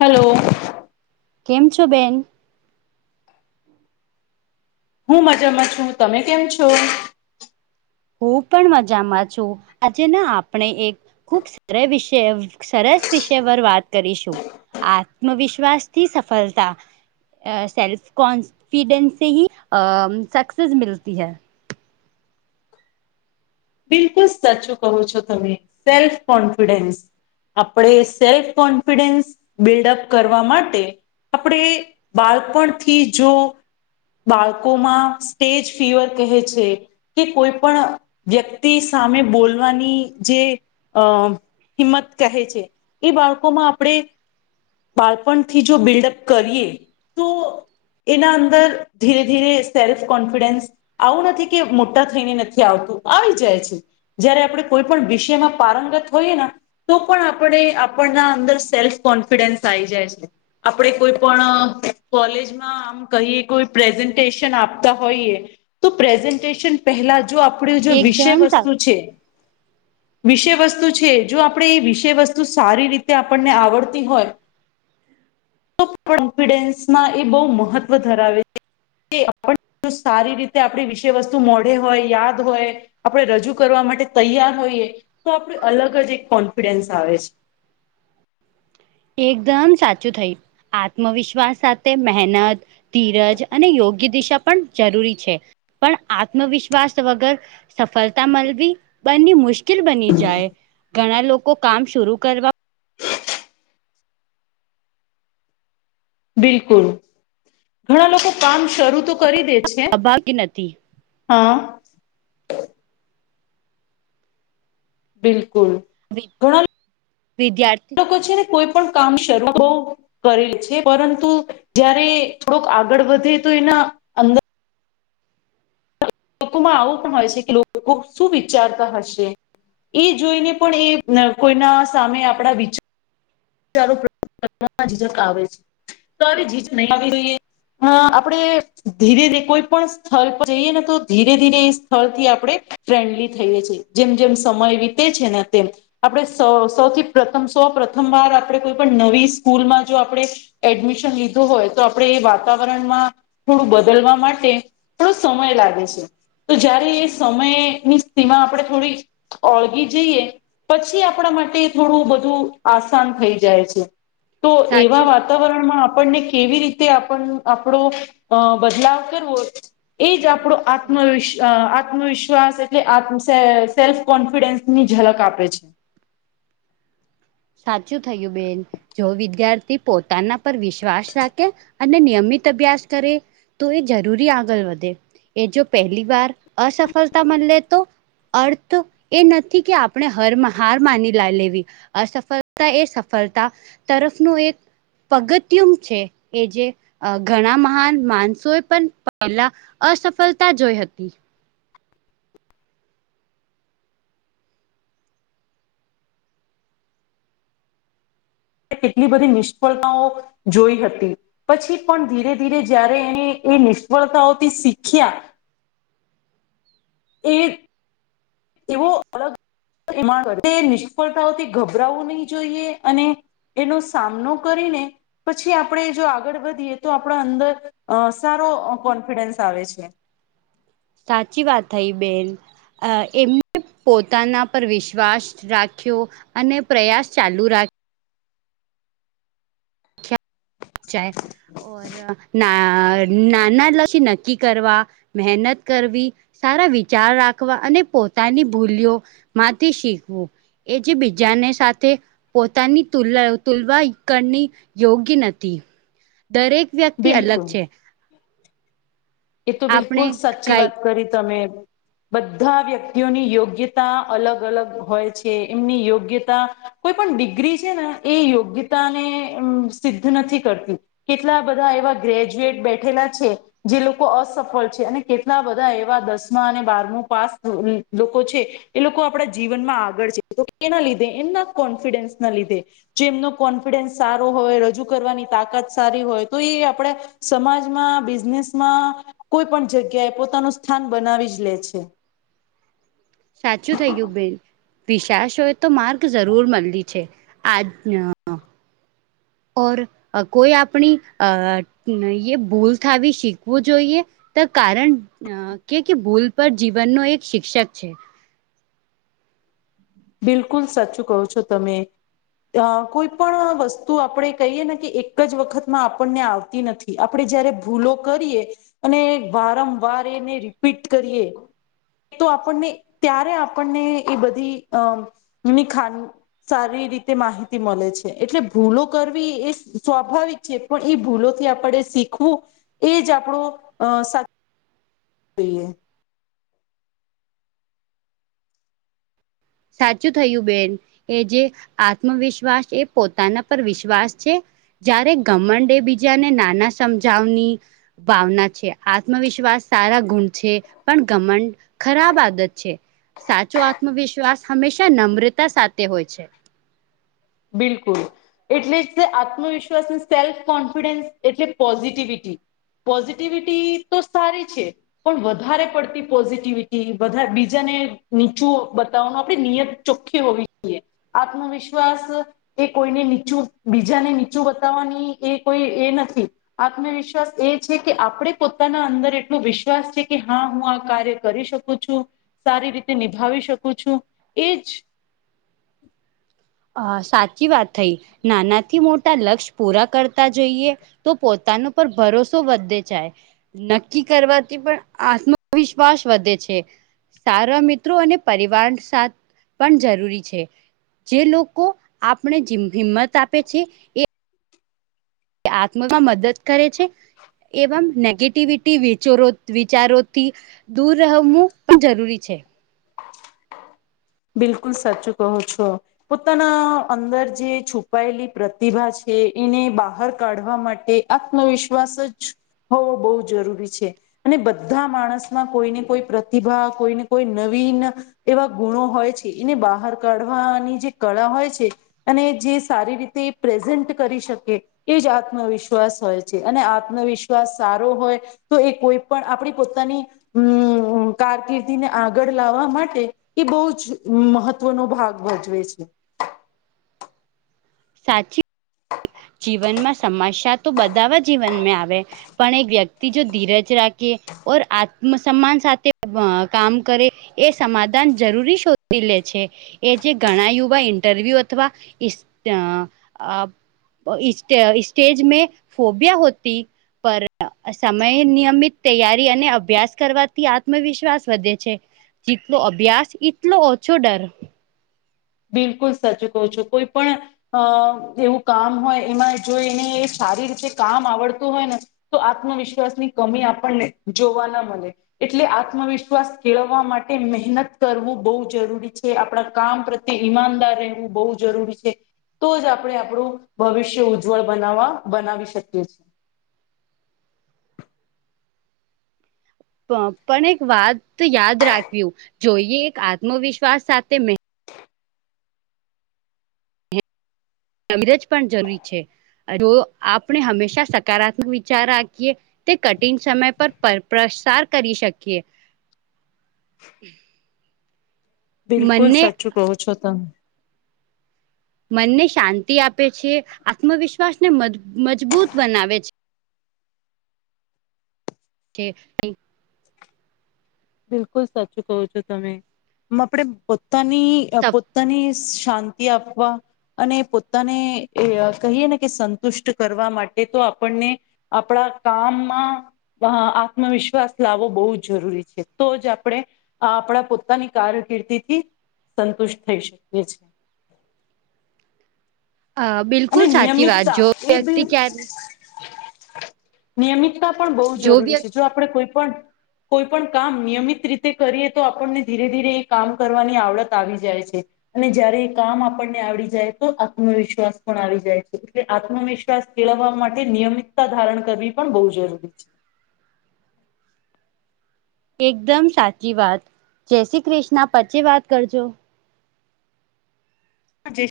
Hello. કેમ છો? બેન. હું મજામાં છું, તમે કેમ છો? હું પણ મજામાં છું, આજે ના આપણે એક ખુબ સરે વિષય સરસ વિષય પર વાત કરીશું. આત્મવિશ્વાસ થી સફલતા. એ સેલ્ફ કોન્ફિડન્સસે હી સક્સેસ મિલતી હૈ. બિલકુલ સાચું કહો છો તમે સેલ્ફ કોન્ફિડન્સ. આપડે સેલ્ફ કોન્ફિડન્સ બિલ્ડઅપ કરવા માટે આપડે બાલપણથી જો બાલકોમાં સ્ટેજ ફીવર કહે છે કે કોઈ પણ વ્યક્તિ સામે બોલવાની જે અ હિમ્મત કહે છે એ બાલકો માં આપડે બાલપણથી જો બિલ્ડઅપ કરીએ તો એના અંદર ધીરે ધીરે સેલ્ફ કોન્ફિડન્સ આવું નથી કે મોટા થઈને નથી આવતું આવી જાય છે. જયારે આપડે કોઈ પણ વિષયમાં પારંગત હોઈએન તો પણ આપડે આપણના અંદર સેલ્ફ કોન્ફિડન્સ આઈ જાય છે. આપડે કોઈ પણ કોલેજમાં આમ કહીએ કોઈ પ્રેઝન્ટેશન આપતા હોઈએ તો પ્રેઝન્ટેશન પહેલા જો આપડે જો વિષય એકદમ સા વસ્તુ છે વિષય વસ્તુ છે જો આપડે એ વિષય વસ્તુ સારી રીતે આપણને આવડતી હોય [unintelligible] કોન્ફિડન્સમાં એ બહુ મહત્વ ધરાવે એ [unintelligible] સારી રીતે આપડે વિષય વસ્તુ મોઢે હોય યાદ તુ હોય આપડે રજૂ કરવા માટે તૈયાર હોઈએ તો આપડે અલગ જ એક કોન્ફિડન્સ આવે છે. એકદમ સાચું થયું આત્મવિશ્વાસ સાથે મહેનત ધીરજ અને યોગ્ય દિશા પન જરૂરી છે. પણ આત્મવિશ્વાસ વગર સફલતા મલવી બંની મુશ્ક શ્કિલ બની જાય ઘણા લોકો કામ શુરુ કરવા બિલકુલ ઘણા લોકો કામ શરૂ તો કરી દે છે અભા ક ન હતી. હા બિલકુલ ઘણા વિદ્યાર્થી લોકો છે ને. કોઈ પણ કામ શરૂ હો કરેલ છે પરંતુ જયારે થોડોક આગળ વધે તો એના અંદર લોકોમાં આવું પણ હોય છે કે લોકો શું વિચારતા હશે? એ જોઈને પણ એ કોઈના સામે આપણા વિચાર જક આવે છે તો આવી જીજ નહી આવી જોઈએ હ આપણેે ધીરે ધીરે કોઈ પણ સ્થળ પર જઈએ ને તો ધીરે ધીરે એ સ્થળથી આપણે ફ્રેન્ડલી થઈએ છે જેમ જેમ સમય વિતે છે ને તેમ આપડણે સૌથી પ્રથમ સૌ પ્રથમ વાર આપણે કોઈ પણ નવી સ્કૂલમાં જો આપણે એડમિશન લીધું હોય તો આપણે એ વાતાવરણમાં થોડું બદલવા માટે થોડો સમય લાગે છે તો જયારે એ સમયની સ્થિમાં આપણે થોડી ઓળગી જઈએ પછી આપણા માટે થોડું બધું આસાન થઈ જાય. જાય છે તો એવા વાત સાચી વાતાવરણમાં આપણને કેવી રીતે આપણો બદલાવ કરવો? એજ આપણો આત્મવિશ આત્મવિશ્વાસ એટલે આ સેલ્ફ કોન્ફિડન્સ ની ઝલક આપે છે. સાચું થયું બેન જો વિદ્યાર્થી પોતાના પર વિશ્વાસ રાખે અને નિયમિત અભ્યાસ કરે તો એ જરૂરી આગળ વધે. એ જો પહેલી વાર અસફળતા મળલે તો? અર્થ એ નથી કે આપણે હર હાર માની લ લેવી. અસફળતા એ સફળતા તરફનું એક પગત્યુમ છે એ જ અ ઘણા મહાન માણસોએ પણ પહેલા અસફળતા જોઈ હતી. કેટલી બધી નિષ્ફળતાઓ જોઈ હતી. પછી પણ ધીરે ધીરે જ્યારે એણે એ નિષ્ફળતાઓથી શીખ્યા એક એવો અલગ એ નિષ્ફળતાઓથી ગભરાવવું નહિ જોઈએ અને એનો સામનો કરીને પછી આપણે જો આગળ વધીએ તો આપણા અંદર અ સારો કોન્ફિડન્સ આવે છે. સાચી વાત થઈ બેન અ એમને પોતાના પર વિશ્વાસ રાખ્યો અને પ્રયાસ ચાલુ રા ચાય ના નાના લક્ષી નક્કી કરવા મહેનત કરવી સારા વિચાર રાખવા અને પોતાની ભૂલીઓ માંથી શીખવું. એ જે બીજાને સાથે પોતાની તુલ તુલવા કરની યોગ્ય નથ. હમ, દરેક વ્યક્તિ અલગ બિલકુલ છે. એ તો આપણે બિલકુલ સાચી કઈ વાત કરી તમે બધા વ્યક્તિઓની યોગ્યતા અલગ અલગ હોય છે એમની યોગ્યતા કોઈ પણ ડિગ્રી છે ને એ યોગ્યતા ને સિદ્ધ નથી કરતી. કેટલા બધા એવા ગ્રેજ્યુએટ બેઠેલા છે જે લોક લોકો અસફળ છે અને કેટલા બધા એવા દસમા અને બારમું પાસ લોકો છે એ લોકો આપણા જીવનમાં આગળ છે, તો એના લીધે એમના કોન્ફિડન્સ ના લીધે જે એમનો કોન્ફિડન્સ સારો હોય રજૂ કરવાની તાકાત સારી હોય તો એ આપણેે સમાજમાં બિઝનેસમાં કોઈ પણ જગ્યા એ પોતાનું સ્થાન બનાવી જ લે છે. સાચું થઇ ગયું બેન. વિશાસ હોય તો માર્ગ જરૂર મળી છે આજ ઓર કોઈ આપણી અ એ ભૂલ થાવી શીખવું જોઈએ? તો કારણ કે ભૂલ પર જીવનનો એક શિક્ષક છે. બિલકુલ સાચું કહો છો તમે. અ કોઈ પણ વસ્તુ આપણે કહીએ ને કે એક જ વખતમાં આપણને આવતી નથી. આપણે જયારે ભૂલો કરીએ અને વારંવાર એને રિપીટ કરીએ એ તો આપણને ત્યારે આપણને એ બધી અની ખાન સારી રીતે માહિતી મળે છે એટલે ભૂલો કરવી એ સ્વાભાવિક પણ એ ભૂલોથી આપણે શીખવું એજ આપણો સા થઈએ સાચું થયું બેન એ જે આત્મવિશ્વાસ એ પોતાના પર વિશ્વાસ છે. જ્યારે ગમંડે બીજાને નાના સમજાવની ભાવના છે આત્મવિશ્વાસ સારા ગુણ છે પણ ધમંડ ખરાબ આદત છે સાચો આત્મવિશ્વાસ હંમેશા નમ્રતા સાથે હોય છે. બિલકુલ. એટલે જ આત્મવિશ્વાસ સેલ્ફ કોન્ફિડન્સ એટલે પોઝિટિવિટી. પોઝિટિવિટી તો સારી છે પણ વધારે પડતી પોઝિટિવિટી વધારે બીજાને નીચું બતાવવાનું આપણે નિયત ચોખ્ખી હોવી જોઈએ આત્મવિશ્વાસ એ કોઈને નીચું બીજાને નીચું બતાવવાની એ કોઈ એ નથી. આત્મવિશ્વાસ એ છે કે આપણે પોતાના અંદર એટલો વિશ્વાસ છે કે હા હું આ કાર્ય કરી શકું છું, સારી રીતે નિભાવી શકું છું એજ અ સાચી વાત થઈ નાનાથી મોટા લક્ષ્ય પૂરા કરતા જઈ તો પોતાનો પર ભરોસો વધે જાય. નક્કી કરવાથી પણ આત્મવિશ્વાસ વધે છે. સારા મિત્રો અને પરિવાર સાથ પણ જરૂરી છે. જે લોકો આપણે હિંમત આપે છે એ આત્મમાં મદદ કરે છે. એવમ નેગેટિવિટી વિચરો વિચારોથી દૂર રહેવું પણ જરૂરી છે. બિલકુલ સાચુ કહો છો. પોતાના અંદર જે છુપાયેલી પ્રતિભા છે એને બહાર કાઢવા માટે આત્મવિશ્વાસ જ હોવો બહુ જરૂરી છે. અને બધા માણસમાં કોઈને કોઈ પ્રતિભા કોઈ ને કોઈ નવીન એવા ગુણો હોય છે, એને બહાર કાઢવાની જે કળા હોય છે અને જે સારી રીતે પ્રેઝન્ટ કરી શકે એ જ આત્મવિશ્વાસ હોય છે અને આત્મવિશ્વાસ સારો હોય તો એ કોઈ પણ આપણી પોતાની હમ કારકિર્દીને આગળ લાવવા માટે એ બહુ મહત્વનો ભાગ ભજવે છે. સાચી જીવનમાં સમસ્યા તો બધાવા જીવનમાં આવે પણ એક વ્યક્તિ જો ધીરજ રાખી ઓર આત્મસન્માન સાથે કામ કરે એ સમાધાન જરૂરી શોધી લે છે. એ જે ઘણા યુવા ઇન્ટરવ્યૂ અથવા ઇસ સ્ટે સ્ટેજ મે ફોબિયા હોતી પર સમય નિયમિત તૈયારી અને અભ્યાસ કરવાથી આત્મવિશ્વાસ વધે છે. જીતનો અભ્યાસ ઈટનો ઓછો ડર. બિલકુલ સાચું કહો છો કોઈ પણ અ એવું કામ હોય એમાં જો એને સારી રીતે કામ આવડતું હોય ને તો આત્મવિશ્વાસ ની કમી આપણને જોવા ના મલે. એટલે આત્મવિશ્વાસ કેળવવા માટે મહેનત કરવું બહુ જરૂરી છે આપણા કામ પ્ર પ્રત્યે ઈમાનદાર રહેવું બહુ જરૂરી છે. તો જ આપણે આપણું ભવિષ્ય ઉજ્જવળ બનાવવા બનાવી શકીએ છીએ. પણ એક વાત યાદ રાખ્યું જોઈએ એક આત્મવિશ્વાસ સાથે મહે અમરજ પણ જરૂરી છે તો આપણે હંમેશા સકારાત્મક વિચાર રાખીએ તે કઠિન સમય પર પર પ્રસાર કરી શકીએ. [inaudible] બિલકુલ મનને સાચું કહો છો તમે. મનને શાંતિ આપે છે આત્મવિશ્વાસને મજ મજબૂત બનાવે છે. કે કઈ બિલકુલ સાચું કહો છો તમે આપડે પોતાની પોતાની શાંતિ આપવા અને પોતાને એ કહીએ ને કે સંતુષ્ટ કરવા માટે તો આપણને આપણા કામમાં આત્મવિશ્વાસ લાવવો બહુ જ જરૂરી છે. તો જ આપણે આપણા પોતાની કારકિર્દી થી સંતુષ્ટ થઈ શકીએ છીએ. આ બિલ અને નિયમિતતા એ બી નિયમિતતા પણ બહુ જરૂરી છે જો આપણેે કોઈ પણ કોઈ પણ કામ નિયમિત રીતે કરીએ તો આપણને ધીરે ધીરે એ કામ કરવાની આવડત આવી જાય છે. અને જયારે એ કામ આપણને આવડી જાય તો આત્મવિશ્વાસ પણ આવી જાય છે એટલે આત્મવિશ્વાસ કેળવવા માટે નિયમિતતા ધારણ કરવી પણ બહુ જરૂરી છે. એકદમ સાચી વાત જય શ્રી ક્રિષ્ના પ્ચે વાત કરજો. હા જય